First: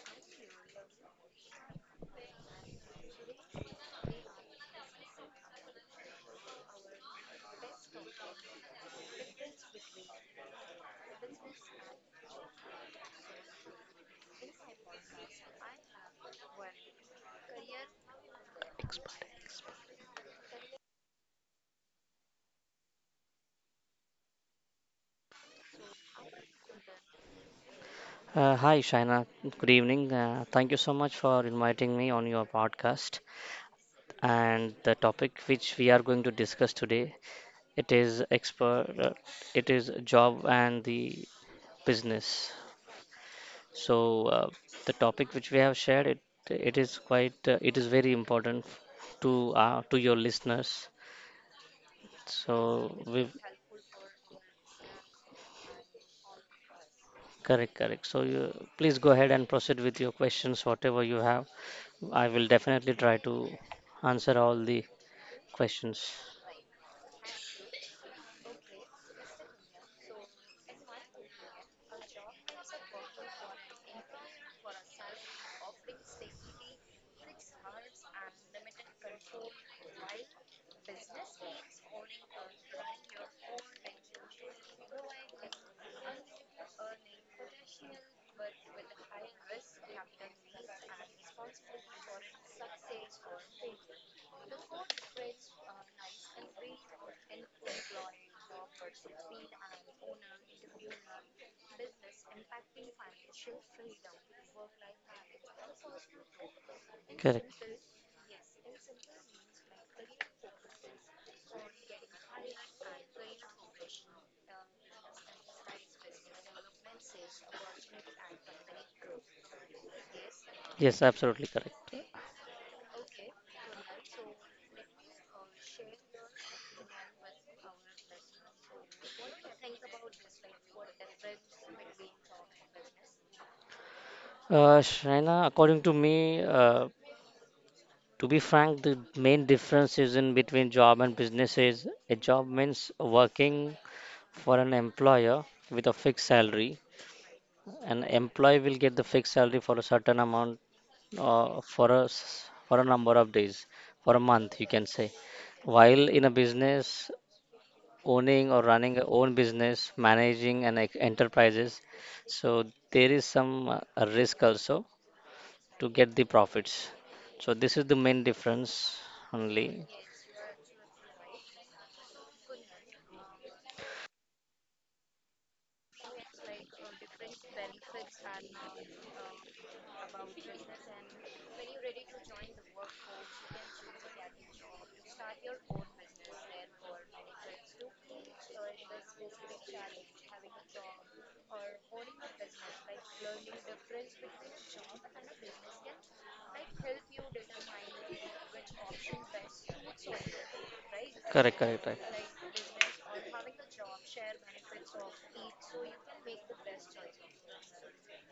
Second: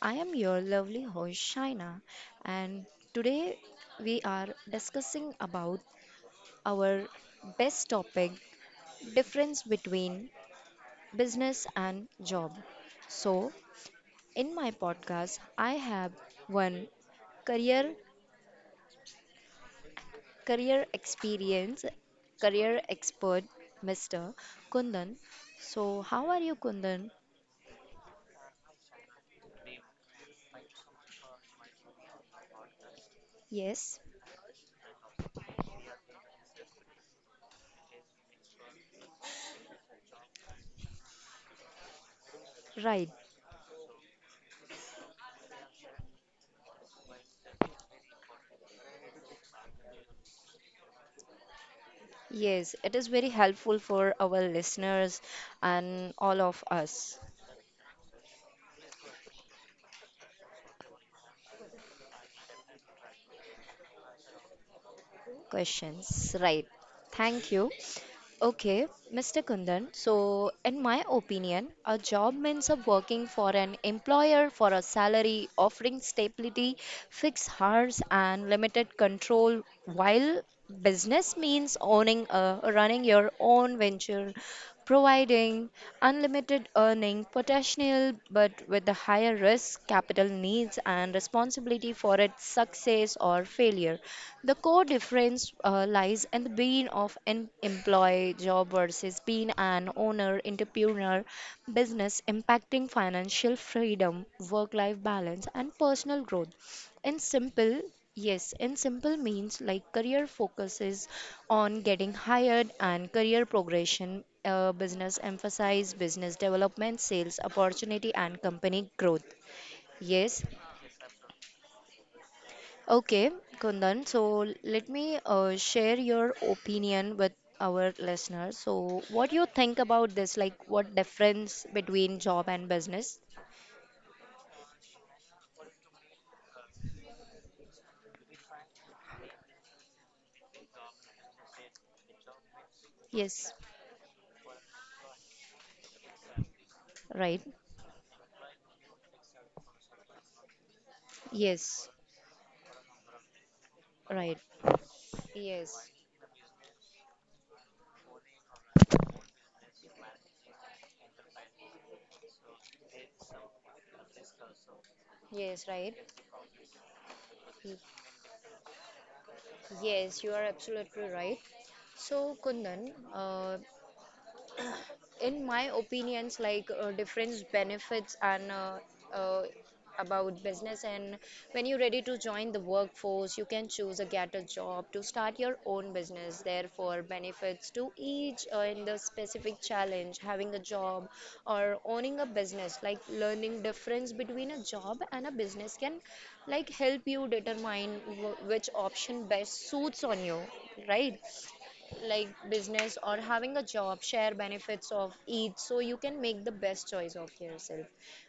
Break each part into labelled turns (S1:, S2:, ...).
S1: I am your lovely host Shaina, and today we are discussing about our best topic, difference between business and job. So, in my podcast, I have one career career experience career expert Mr. Kundan. So, how are you Kundan?
S2: Hi, Shaina. Good evening. Thank you so much for inviting me on your podcast.
S1: Yes,
S2: And the topic which we are going to discuss today, it is expert, it is job and the business.
S1: right.
S2: So uh, the topic which we have shared, it is quite, it is very important to your listeners.
S1: Yes,
S2: So
S1: it is very
S2: we
S1: helpful for our listeners and all of us.
S2: correct, correct. So you please go ahead and proceed with your questions, whatever you have. I will definitely try to answer all the questions.
S1: Questions, right? Thank you. Okay, Mr. Kundan. So, in my opinion, a job means a working for an employer for a salary offering stability, fixed hours, and limited control, while business means owning a running your own venture providing unlimited earning potential but with a higher risk, capital needs, and responsibility for its success or failure. The core difference lies in the being of an employee job versus being an owner, entrepreneur, business impacting financial freedom, work life balance, and personal growth. In
S2: Correct.
S1: simple, yes, in simple means, like career focuses on getting hired and career progression, business emphasize business development, sales opportunity, and company growth. Yes,
S2: Yes, absolutely correct.
S1: okay, Kundan. So let me share your opinion with our listeners. So, what do you think about this? Like, what difference between job and business?
S2: Shaina, according to me, to be frank, the main difference is in between job and business is a job means
S1: Yes,
S2: working for an employer with a fixed salary,
S1: right.
S2: an employee will get the fixed salary for a certain amount for
S1: Yes,
S2: a for a number of days for a
S1: right.
S2: month you can say,
S1: Yes,
S2: while in a business owning or running a own business managing and like enterprises, so there is some a risk also
S1: yes,
S2: to
S1: right.
S2: get the profits. So this is the main difference only.
S1: Yes, you are absolutely right. So, Kundan, in my opinions like difference benefits and uh, about business and when you're ready to join the workforce you can choose a get a job to start your own business therefore benefits to each in the specific challenge having a job or owning a business like learning difference between a job and a business can like help you determine which option best suits on you, right,
S2: Correct, correct, right.
S1: like business or having a job share benefits of each so you can make the best choice of yourself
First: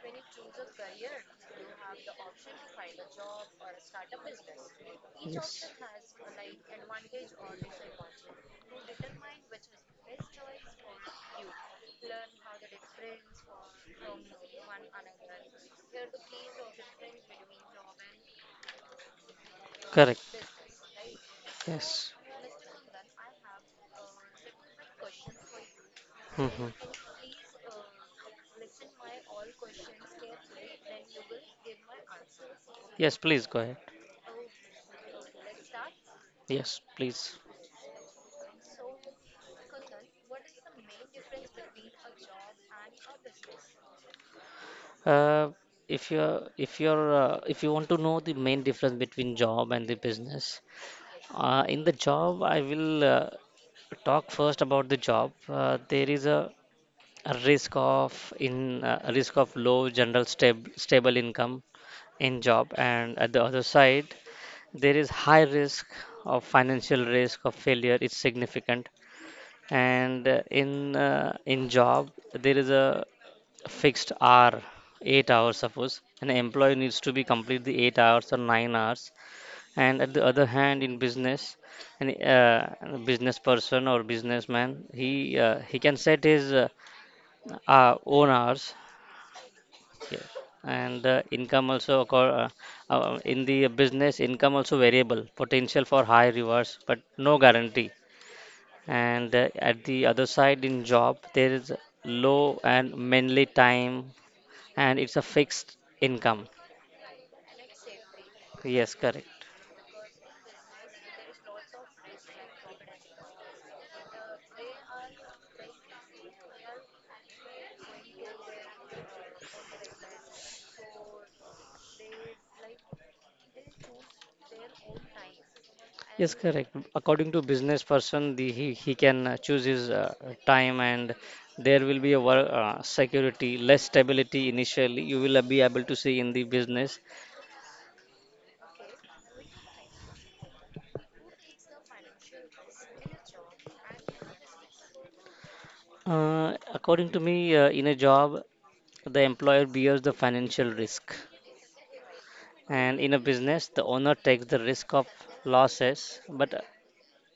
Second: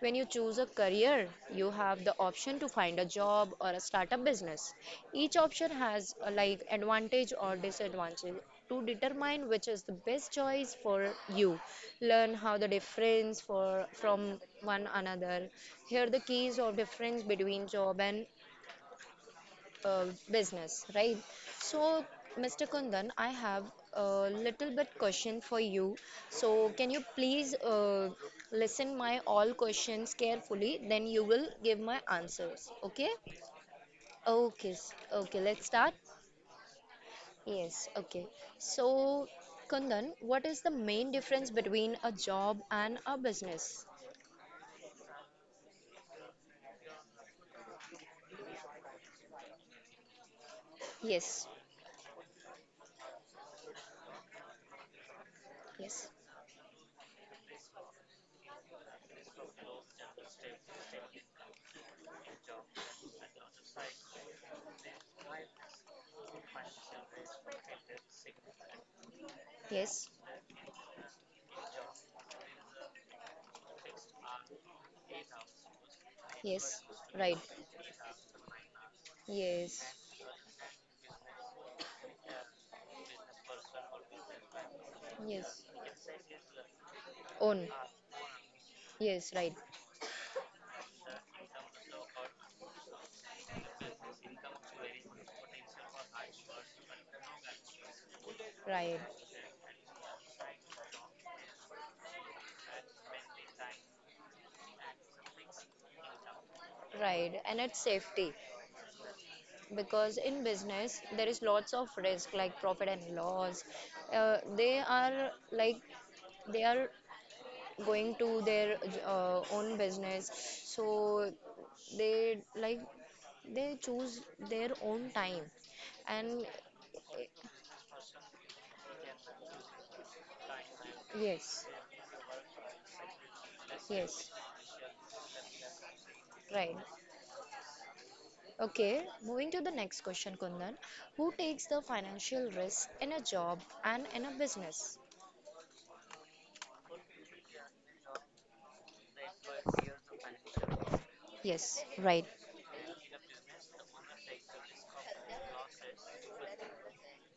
S1: when you choose a career you have the option to find a job or a startup business. Each option has a, like advantage or disadvantage to determine which is the best choice for you. Learn how the difference for from one another. Here the keys of difference between job and business, right? So, Mr. Kundan, I have a little bit question for you. So, can
S2: Hmm.
S1: you please listen my all questions carefully? Then you will give my answers. Okay?
S2: Yes, please go ahead.
S1: Okay. Okay. Let's start.
S2: Yes, please.
S1: Yes. Okay. So, Kundan, what is the main difference between a job and a business?
S2: Uh, if you want to know the main difference between job and the business,
S1: Yes.
S2: in the job I will talk first about the job.
S1: Yes.
S2: A risk of in a risk of low general stable income in job, and at the other side there is high risk of financial risk of failure. It's significant,
S1: Yes.
S2: and in job there is a fixed hour, 8 hours suppose, an employee
S1: Yes.
S2: needs to be
S1: Right.
S2: complete the 8 hours or 9 hours.
S1: Yes.
S2: And at the other hand, in business, an business person or businessman,
S1: Yes.
S2: he can set his
S1: Own.
S2: own hours.
S1: Yes. Right.
S2: Yes. And income also occur, in the business income also variable, potential for high rewards, but no guarantee.
S1: Right,
S2: And at the other side in job there is low and mainly time and it's a fixed income.
S1: right. And it's safety
S2: Yes, correct.
S1: because in business there is lots of risk like profit and loss. They are like they are going to their own business, so they like they choose their own time.
S2: Yes,
S1: And
S2: correct.
S1: eh,
S2: According to business person, the, he can choose his time and
S1: yes,
S2: there will be a work, security, less
S1: yes,
S2: stability initially. You will be able to see in the
S1: right.
S2: business.
S1: Okay, moving to the next question, Kundan. Who takes the financial risk in a job and in a business?
S2: According to me, in a job, the employer bears the financial risk.
S1: Yes, right.
S2: And in a business, the owner takes the risk of losses, but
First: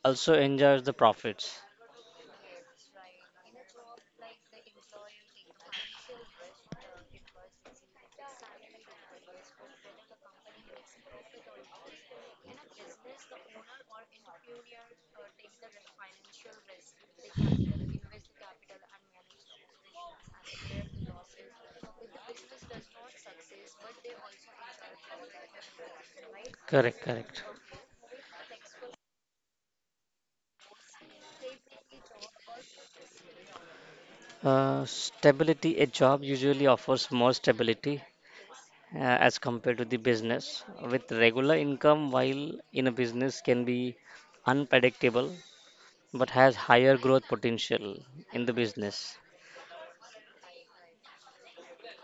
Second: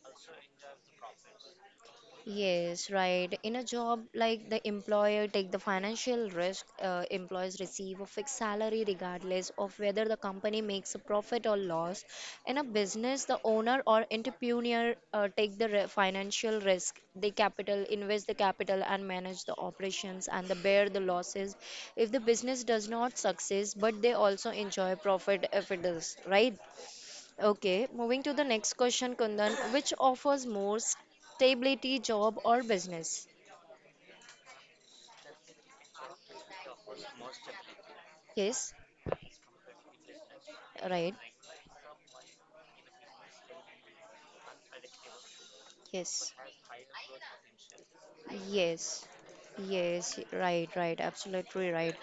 S2: also enjoys the profits.
S1: Yes, right. In a job like the employer take the financial risk, employees receive a fixed salary regardless of whether the company makes a profit or loss. In a business, the owner or entrepreneur take the financial risk. They capital invest the capital and manage the operations and they bear the losses if the business does not succeed, but they also enjoy profit if it does, right?
S2: Correct, correct.
S1: Okay, moving to the next question, Kundan. Which offers more stability, job or business?
S2: Stability, a job usually offers more stability
S1: Yes,
S2: uh, as compared to the business. With
S1: right.
S2: regular income, while in a business can be unpredictable but
S1: Yes,
S2: has higher growth potential in the
S1: yes,
S2: business.
S1: yes, right, right. Absolutely right.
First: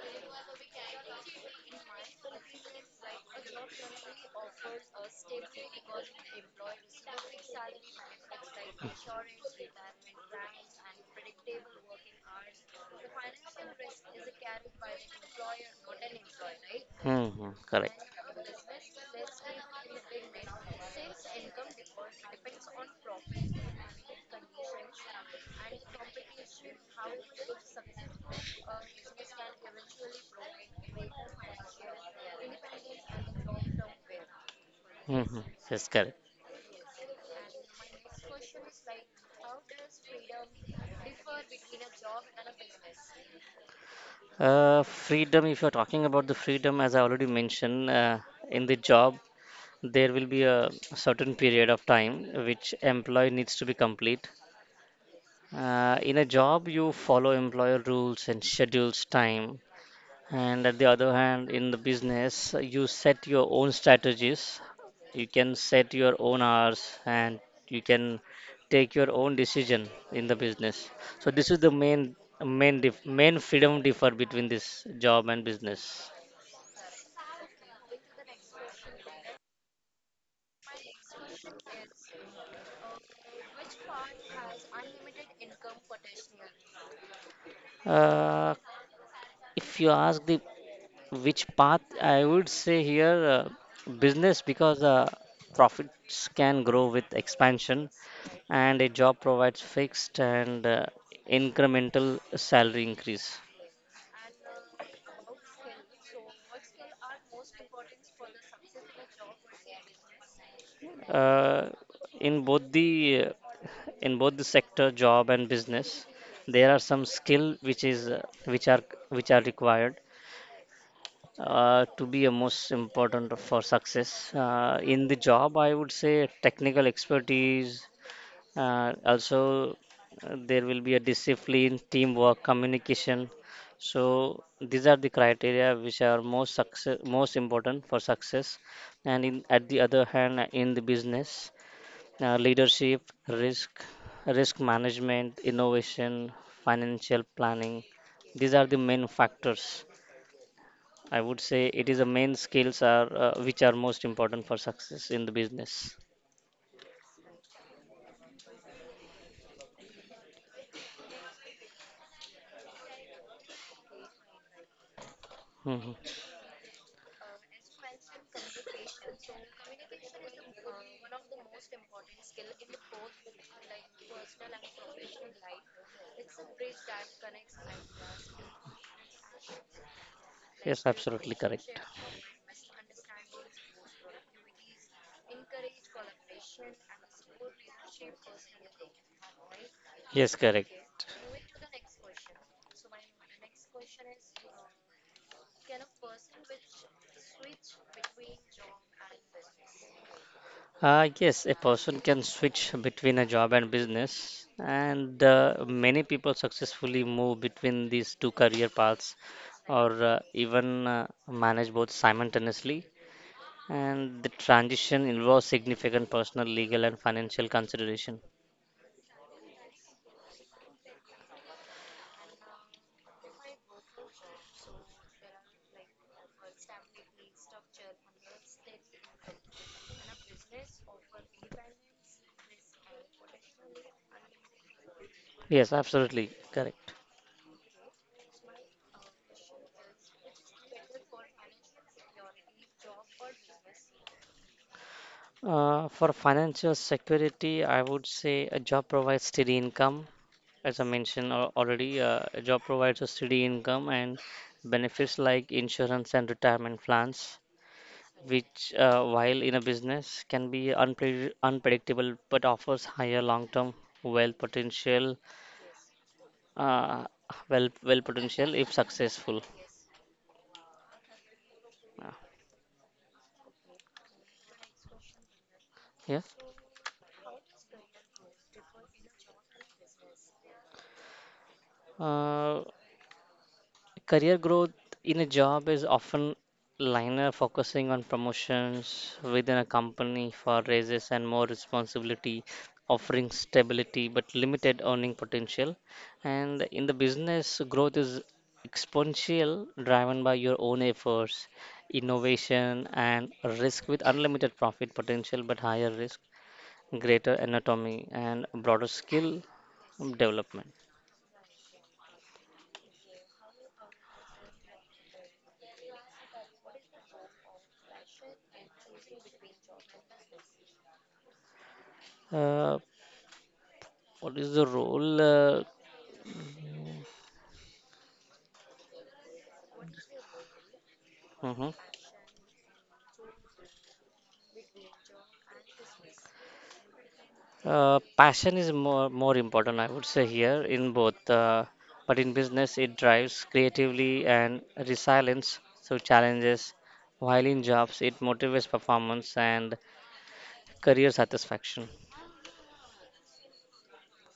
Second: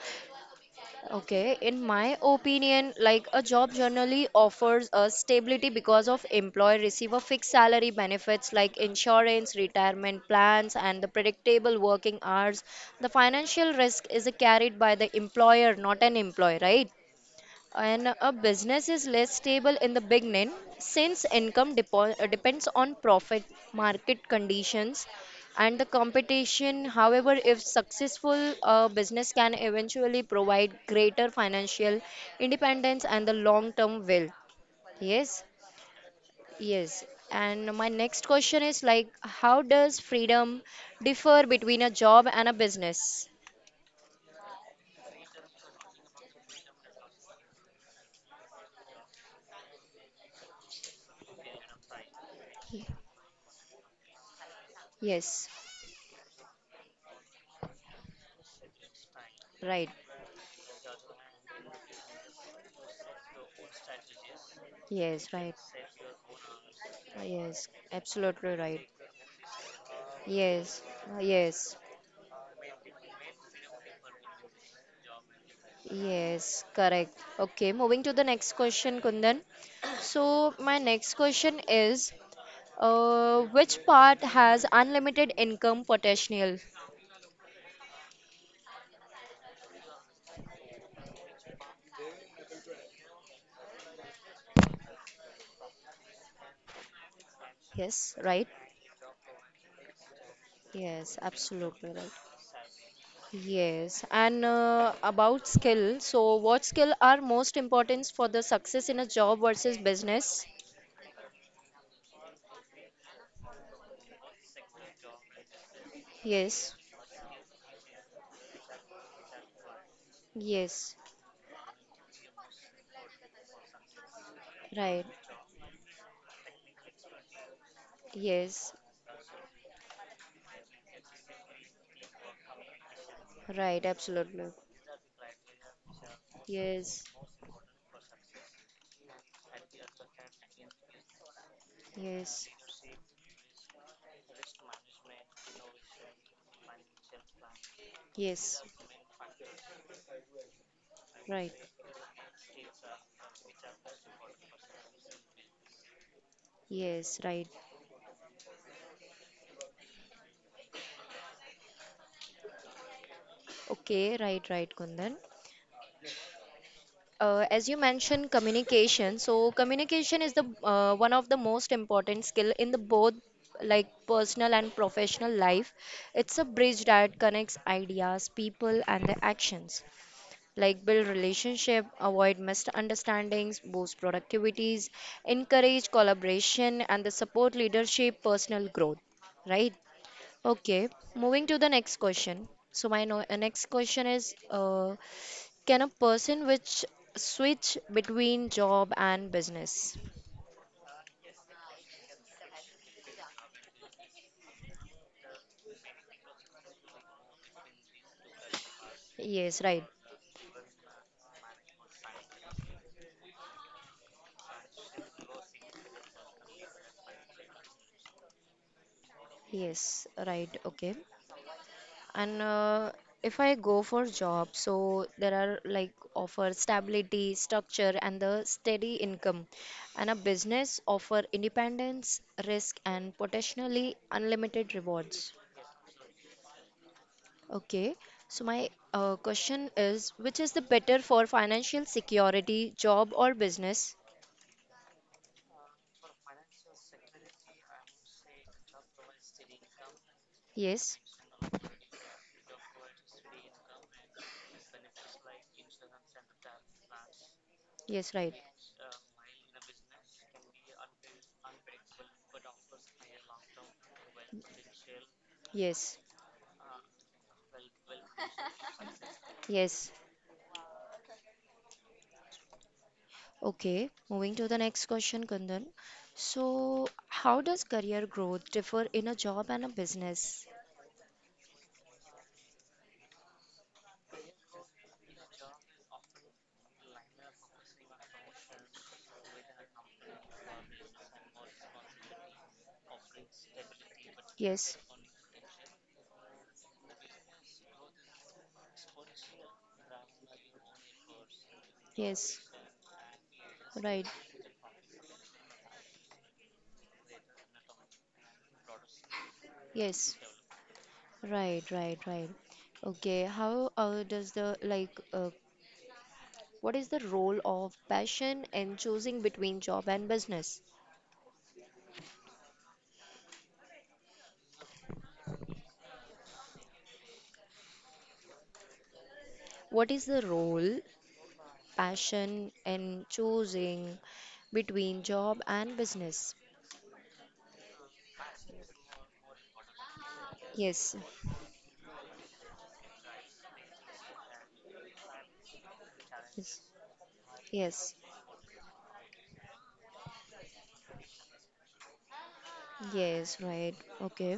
S1: Okay, in my opinion, like a job generally offers a stability because of employer receive a fixed salary benefits like insurance, retirement plans, and the predictable working hours. The financial risk is carried by the employer, not an employee, right?
S2: Mm-hmm. Correct.
S1: And a business is less stable in the beginning, since income depends on profit, market conditions, and the competition. However, if successful, a business can eventually provide greater financial independence and the long term will,
S2: Mm-hmm.
S1: yes,
S2: Yes, correct.
S1: yes. And my next question is like, how does freedom differ between a job and a business?
S2: Freedom, if you're talking about the freedom, as I already mentioned, in the job, there will be a certain period of time which employee needs to be complete.
S1: Yes,
S2: In a job, you follow employer rules and schedules time.
S1: right.
S2: And at the other hand, in the business, you set your own strategies. You
S1: Yes, right.
S2: can set your own hours and
S1: Yes,
S2: you can
S1: absolutely right.
S2: take your own decision in the
S1: Yes,
S2: business. So this is the
S1: yes,
S2: main freedom differ between this job and business.
S1: yes, correct. Okay, moving to the next question, Kundan. So, my next question is, which part has unlimited income potential?
S2: Uh, if you ask the which path, I would say here business because profits can grow with expansion
S1: Yes, right?
S2: and a job provides fixed and
S1: Yes, absolutely right.
S2: incremental salary increase.
S1: Yes, and about skill. So, what skill are most important for the success in a job versus business?
S2: Uh, in both the uh, in both the sector, job and business, there
S1: Yes,
S2: are some skill which is which are required
S1: yes,
S2: to be a most important for success.
S1: right.
S2: In the job, I would say technical expertise,
S1: Yes,
S2: Uh, also, there will be a discipline, teamwork, communication.
S1: right,
S2: So
S1: absolutely.
S2: these are the criteria which are most success,
S1: Yes,
S2: most important for success. And in, at the other hand, in the business,
S1: yes.
S2: leadership, risk, risk management, innovation, financial planning. These
S1: Yes,
S2: are the main factors. I would
S1: right.
S2: say it is the main skills are which are most important for success in the business.
S1: Yes, right. Okay, right, right, Kundan.
S2: Mhm.
S1: As you mentioned, communication. So, communication is the one of the most important skill in the both, like personal and professional life. It's a bridge that connects ideas, people, and their actions. Like
S2: Yes,
S1: build
S2: absolutely correct.
S1: relationship, avoid misunderstandings, boost productivities, encourage collaboration, and the support leadership, personal growth. Right.
S2: Yes, correct.
S1: Okay, moving to the next question. So my no next question is, can a person which switch between job and business?
S2: Yes, a person can switch between a job and business, and many people successfully move between these two career paths
S1: Yes, right.
S2: or even manage both simultaneously. And the transition involves significant personal, legal, and financial consideration.
S1: Yes, right. Okay. And if I go for job, so there are like offer stability, structure, and the steady income. And a business offer independence, risk, and potentially unlimited rewards.
S2: Yes, absolutely correct.
S1: Okay, so my question is which is the better for financial security, job or business?
S2: For financial security, I would say a job provides steady income. As I
S1: Yes,
S2: mentioned already, a job provides a steady income and benefits like insurance and retirement plans,
S1: yes, right.
S2: which, while in a business, can be unpredictable but offers higher long-term wealth potential,
S1: Yes,
S2: uh, wealth potential if successful.
S1: yes.
S2: Uh,
S1: Okay, moving to the next question, Kundan.
S2: yeah.
S1: So, how does career growth differ in a job and a business?
S2: Uh, career growth in a job is often linear, focusing on promotions within a company for raises and more responsibility, offering stability but
S1: Yes,
S2: limited earning potential. And in the business, growth is exponential, driven by your own efforts,
S1: yes,
S2: innovation, and risk with
S1: right.
S2: unlimited profit potential but higher risk, greater anatomy, and broader skill
S1: Yes,
S2: development.
S1: right, right, right. Okay, how does the like what is the role of passion in choosing between job and business?
S2: Uh, what is the role?
S1: What is the role,
S2: Mhm.
S1: passion, in choosing between job and business?
S2: Passion is more important, I would say here in
S1: Yes,
S2: both. But in business, it drives creatively and resilience through
S1: yes,
S2: challenges. While in
S1: yes,
S2: jobs, it motivates performance and career satisfaction.
S1: yes, right. Okay.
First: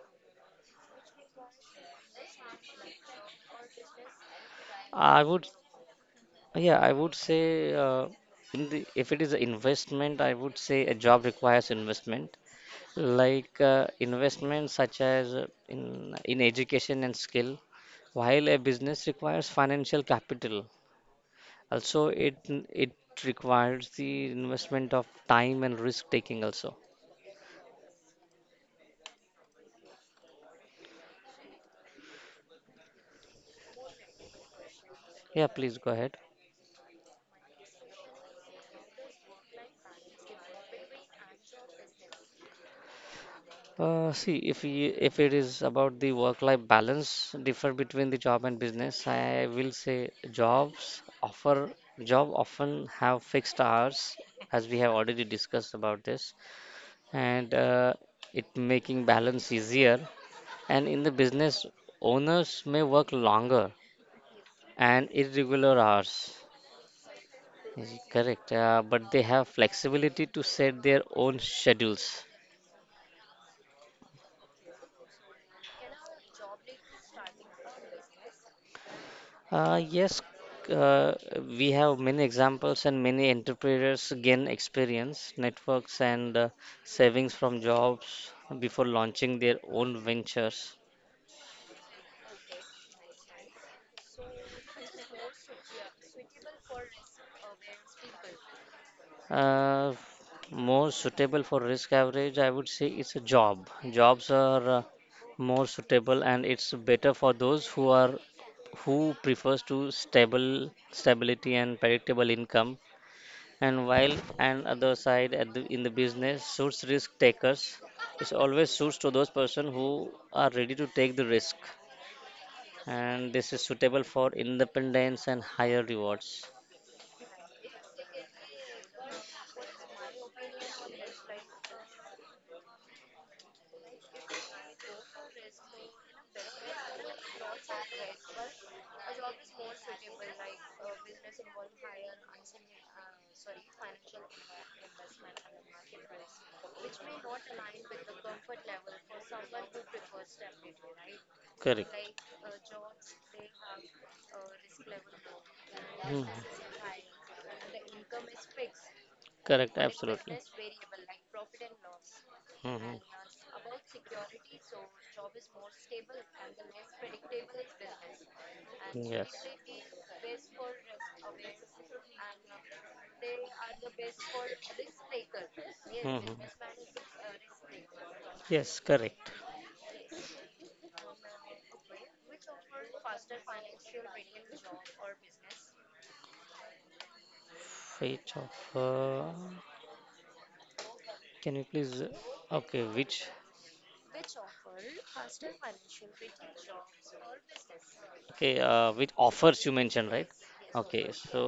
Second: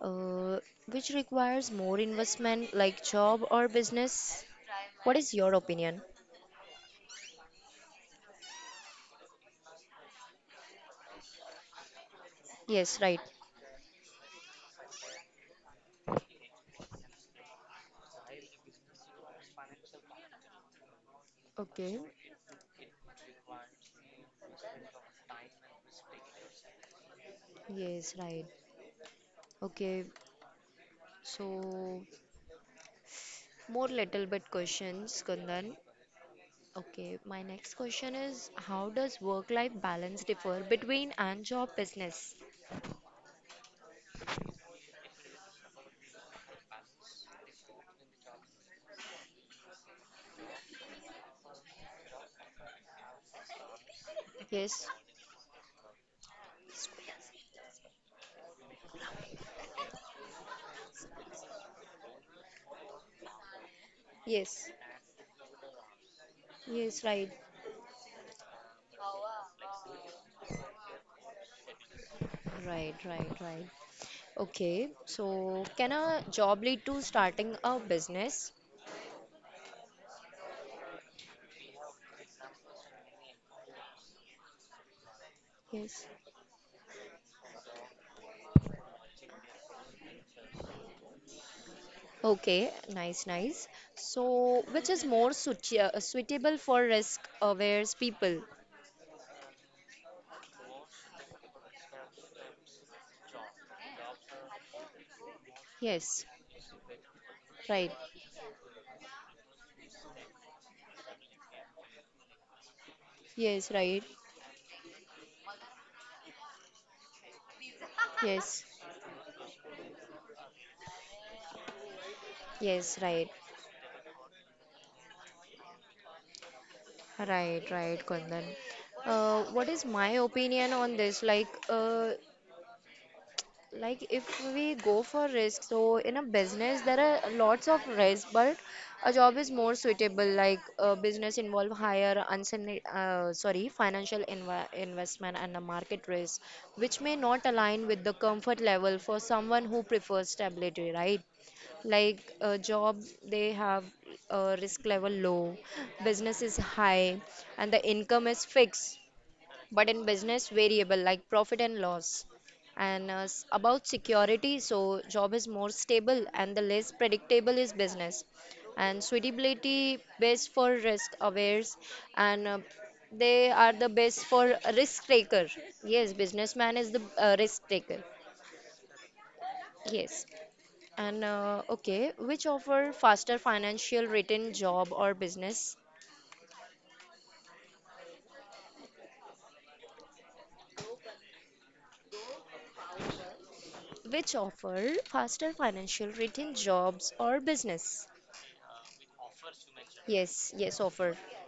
S1: Uh, which requires more investment, like job or business? What
S2: I
S1: is
S2: would,
S1: your opinion?
S2: yeah, I would say in the if it is an investment, I would say a job requires investment,
S1: Yes, right.
S2: like investment such as in education and skill, while a business requires financial capital.
S1: Okay.
S2: Also, it requires the investment of time and risk taking also.
S1: Yes, right. Okay. So, more little bit questions,
S2: Yeah,
S1: Kundan.
S2: please go ahead.
S1: Okay, my next question is, how does work-life balance differ between and job business?
S2: See, if we if it is about the work-life balance differ between the job and business, I will say job often have fixed hours, as we
S1: Yes,
S2: have already discussed about this, and it making balance easier. And in the business, owners may work longer
S1: yes,
S2: and irregular hours.
S1: yes, right.
S2: Correct, but they have flexibility to set their own schedules.
S1: Right, right, right. Okay, so can a job lead to starting a business?
S2: Yes, uh, we have many examples and many entrepreneurs gain experience, networks,
S1: Yes.
S2: and savings from jobs before launching their own ventures.
S1: Okay, nice, nice. So, which is more suitable for risk-aware people?
S2: Uh, More suitable for risk average, I would say it's a job. Jobs are more suitable,
S1: Yes,
S2: and it's better for those who
S1: right.
S2: are who prefers to stable stability and predictable income.
S1: Yes,
S2: And
S1: right.
S2: while and other side at the, in the business suits risk takers, it
S1: Yes,
S2: always suits to those person who are ready to take the risk.
S1: yes, right.
S2: And this is suitable for independence and higher rewards.
S1: Right, right, Kundan. What is my opinion on this? Like if we go for risk, so in a business there are lots of risk, but a job is more suitable. Like a business involve higher uncertain, sorry, financial investment and the market risk, which may not align with the comfort level for someone who prefers stability, right?
S2: Correct.
S1: Like a job, they have a risk level low,
S2: Mhm.
S1: business is high, and the income is fixed,
S2: Correct,
S1: but in
S2: absolutely.
S1: business variable like profit and loss.
S2: Mhm.
S1: And about security, so job is more stable and the less predictable is business, and
S2: Yes.
S1: suitability best for risk awares. And they are the best for risk taker. Yes,
S2: Hmm.
S1: businessman is the risk taker.
S2: Yes, correct.
S1: Yes, and okay, which offer faster financial return, job or business?
S2: Which of uh, can you please? Okay, which
S1: Which offer faster financial return, jobs or business?
S2: okay, which offers you mentioned, right?
S1: Yes, yes,
S2: Okay,
S1: offer.
S2: so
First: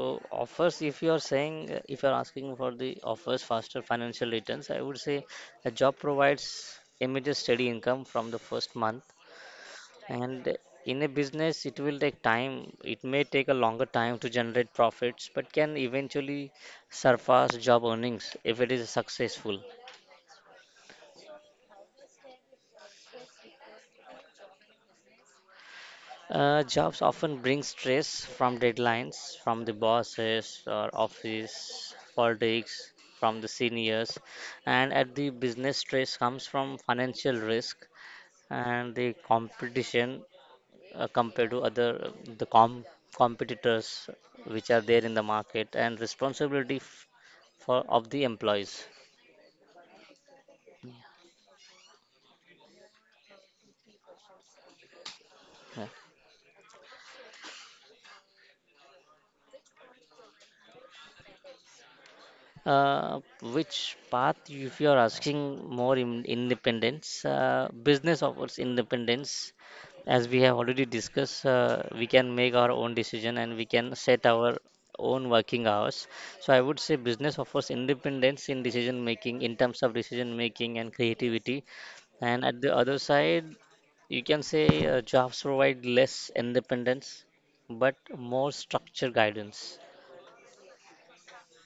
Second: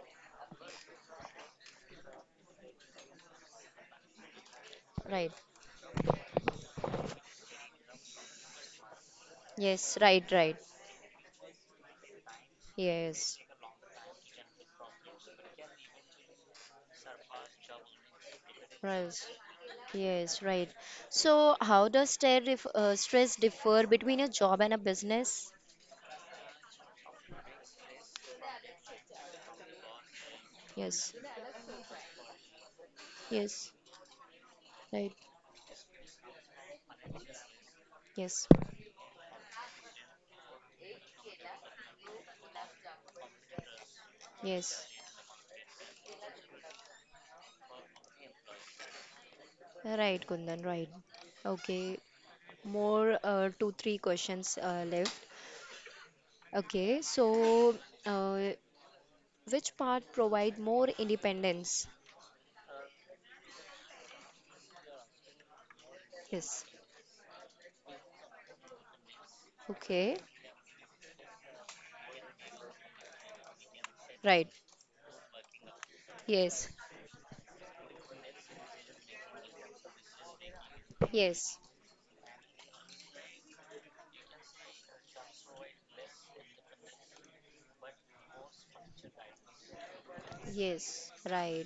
S2: offers. If you are saying, if you are asking for the offers faster financial returns, I would say
S1: Right.
S2: a job provides immediate steady income from the first month.
S1: Yes, right,
S2: And
S1: right.
S2: in a business, it will take time. It may
S1: Yes,
S2: take a longer time to generate profits, but can eventually surpass job earnings if it is
S1: right.
S2: successful.
S1: Yes, right. So, how does stress differ between a job and a business?
S2: Jobs often bring stress from deadlines, from the bosses or
S1: Yes,
S2: office politics, from the
S1: yes,
S2: seniors, and
S1: right.
S2: at the business stress comes from financial risk
S1: Yes,
S2: and the competition compared to other the com- competitors which are
S1: yes.
S2: there in the market and responsibility for of the employees.
S1: Right, Kundan, right. Okay, more two, three questions left.
S2: Yeah.
S1: Okay, so uh, which part provide more independence?
S2: uh, which path if you are asking more in
S1: Yes.
S2: independence, business offers independence
S1: Okay,
S2: as we have already discussed. We can make our own decision and we can set
S1: right.
S2: our own working hours. So I
S1: Yes,
S2: would say business offers independence in decision making in terms of decision making and
S1: yes,
S2: creativity. And at the other side, you can say jobs provide less independence but more structure guidance.
S1: yes, right.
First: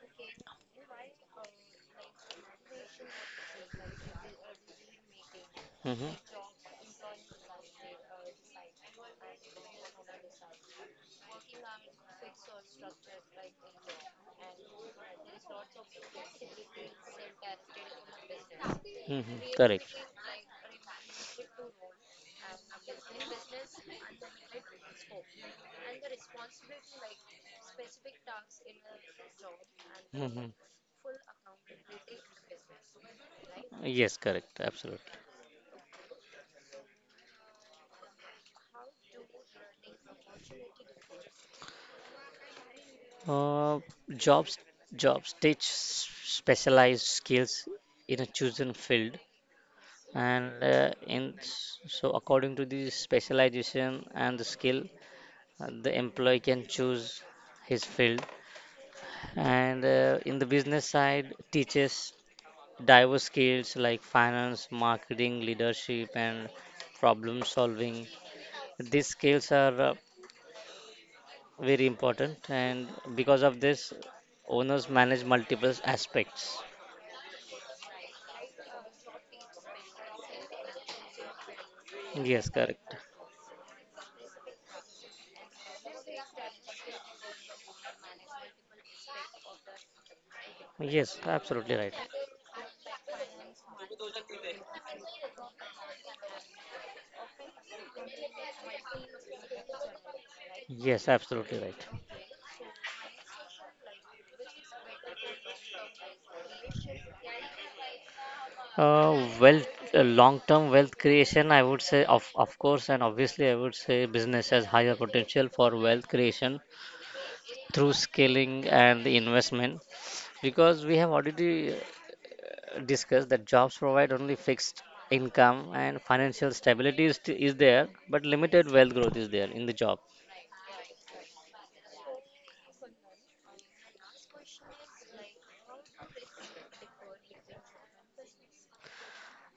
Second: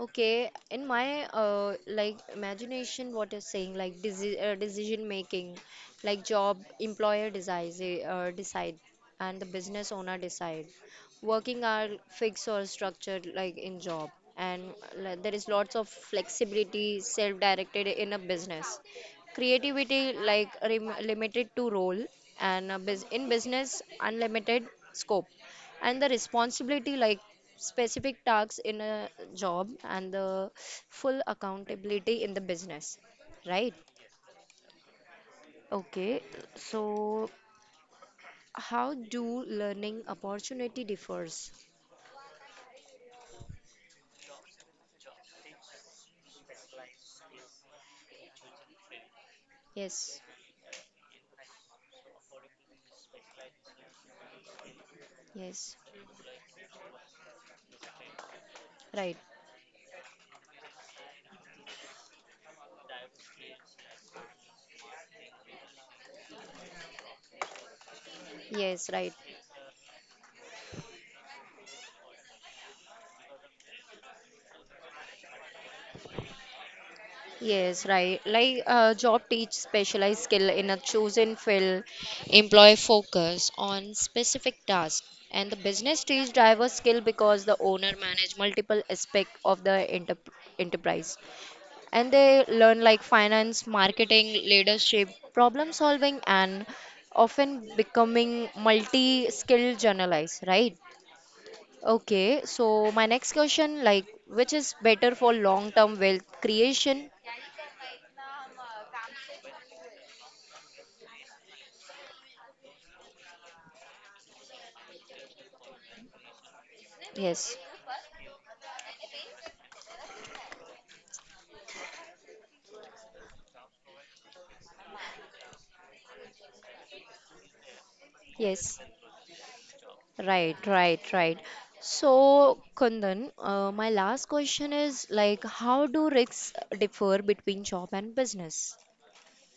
S1: Okay, in my like imagination, what you're saying, like desi decision making,
S2: Hmm. Hmm.
S1: like job employer decide, and the business owner decide. Working are fixed or structured like in job, and like, there is lots of flexibility, self-directed in a business.
S2: Correct.
S1: Creativity like rem limited to role, and a business unlimited scope, and the responsibility like specific tasks in a job and the
S2: Hmm.
S1: full accountability in the business, right.
S2: Yes, correct. Absolutely.
S1: Okay, so how do learning opportunity differs?
S2: Uh, jobs Jobs teach specialized skills in a chosen field
S1: Yes,
S2: and so according to the specialization and the skill,
S1: yes,
S2: the employee can choose his field.
S1: right.
S2: And in the business side teaches diverse skills like finance, marketing, leadership and problem solving.
S1: Yes,
S2: These
S1: right.
S2: skills are very important and because of this owners manage multiple aspects.
S1: Yes, right. Like job teach specialized skill in a chosen field,
S2: Yes,
S1: employee
S2: correct.
S1: focus on specific tasks, and the business teach diverse skill because the owner manage multiple aspect of the
S2: Yes,
S1: enterprise,
S2: absolutely right.
S1: and they learn like finance, marketing, leadership, problem solving, and often becoming multi-skilled journalists. Right.
S2: Yes, absolutely right.
S1: Okay. So my next question, like, which is better for long-term wealth creation?
S2: Uh, wealth, Long-term wealth creation, I would say, of course, and obviously, I would say business has higher potential for wealth creation
S1: Yes.
S2: through scaling and investment, because we have already discussed that jobs provide only fixed income and financial stability is, is there, but limited
S1: Yes,
S2: wealth growth is there in the job.
S1: right, right, right. So, Kundan, my last question is like, how do risks differ between job and business?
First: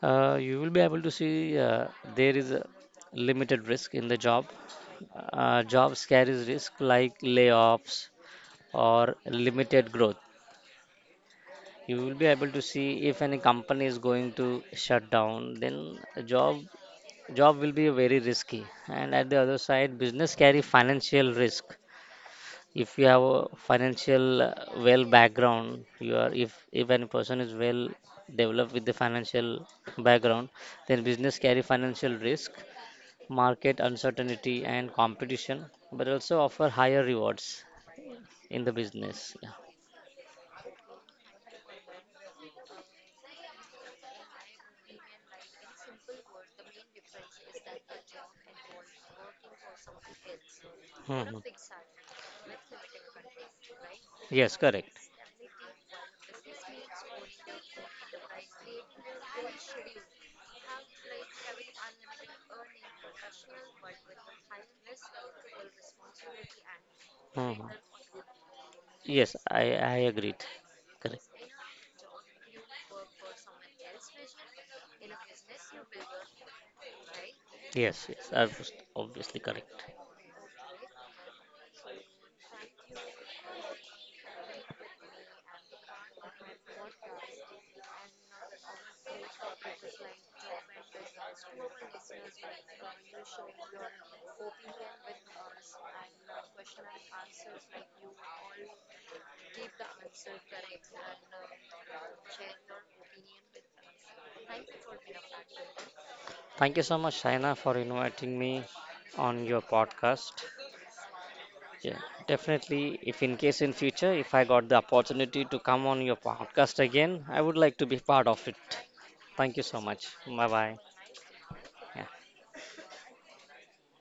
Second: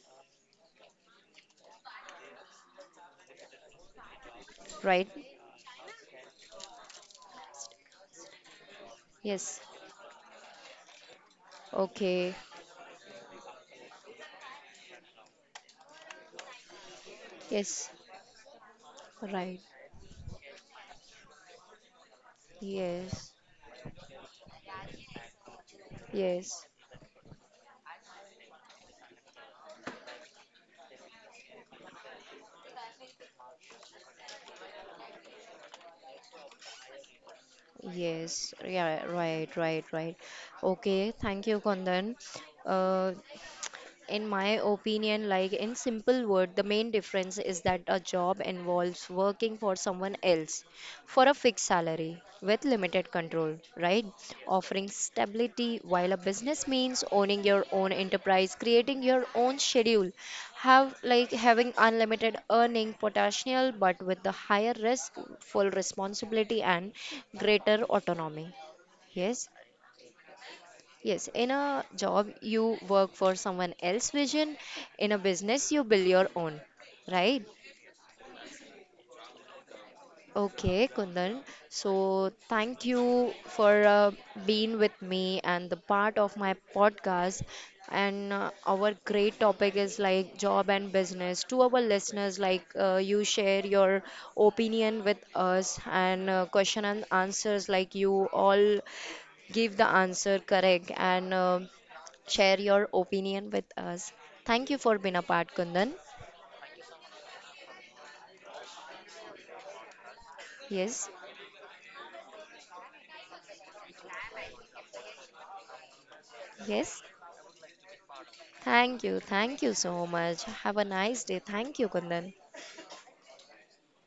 S2: You will be able to see there is a limited risk in the job.
S1: Right?
S2: Jobs carries risk like layoffs or
S1: Yes.
S2: limited growth. You will be
S1: Okay.
S2: able to see if any company is going to shut down then a job will be
S1: Yes.
S2: very risky. And at the other
S1: Right.
S2: side business carry financial risk. If you have
S1: Yes.
S2: a financial well background, you are
S1: Yes.
S2: if any person is well developed with the financial background, then business carry financial risk, market uncertainty and competition, but also offer higher rewards
S1: Yes.
S2: in the
S1: Yeah.
S2: business. Yeah.
S1: Right. Right. Right. Okay. Thank you, Kundan. Uh, In my opinion, like in simple word, the main difference is that a job involves working for someone else for a
S2: Mhm.
S1: fixed salary with limited control, right?
S2: Yes, correct.
S1: Offering stability, while a business means owning your own enterprise, creating your own schedule, have like having unlimited earning potential but with the higher risk, full responsibility and
S2: Mhm.
S1: greater autonomy.
S2: Yes,
S1: Yes.
S2: I agreed. Correct.
S1: Yes, in a job, you work for someone else's vision. In a business, you build your own, right?
S2: Yes, yes, I was obviously correct.
S1: Okay, Kundan. So, thank you for being with me and the part of my podcast. And our great topic is like job and business. To our listeners, like you share your opinion with us and question and answers, like you all give the answer correct and share your opinion with us. Thank you for being a part, Kundan.
S2: Thank you so much, Shaina, for inviting me on your podcast.
S1: Yes,
S2: Yeah, definitely. If in case in future, if I got the opportunity to come on your podcast
S1: yes.
S2: again, I would like to be part of it.
S1: Thank you.
S2: Thank you
S1: Thank you
S2: so
S1: so
S2: much.
S1: much.
S2: Bye bye.
S1: Have a nice day. Thank you,
S2: Yeah.
S1: Kundan.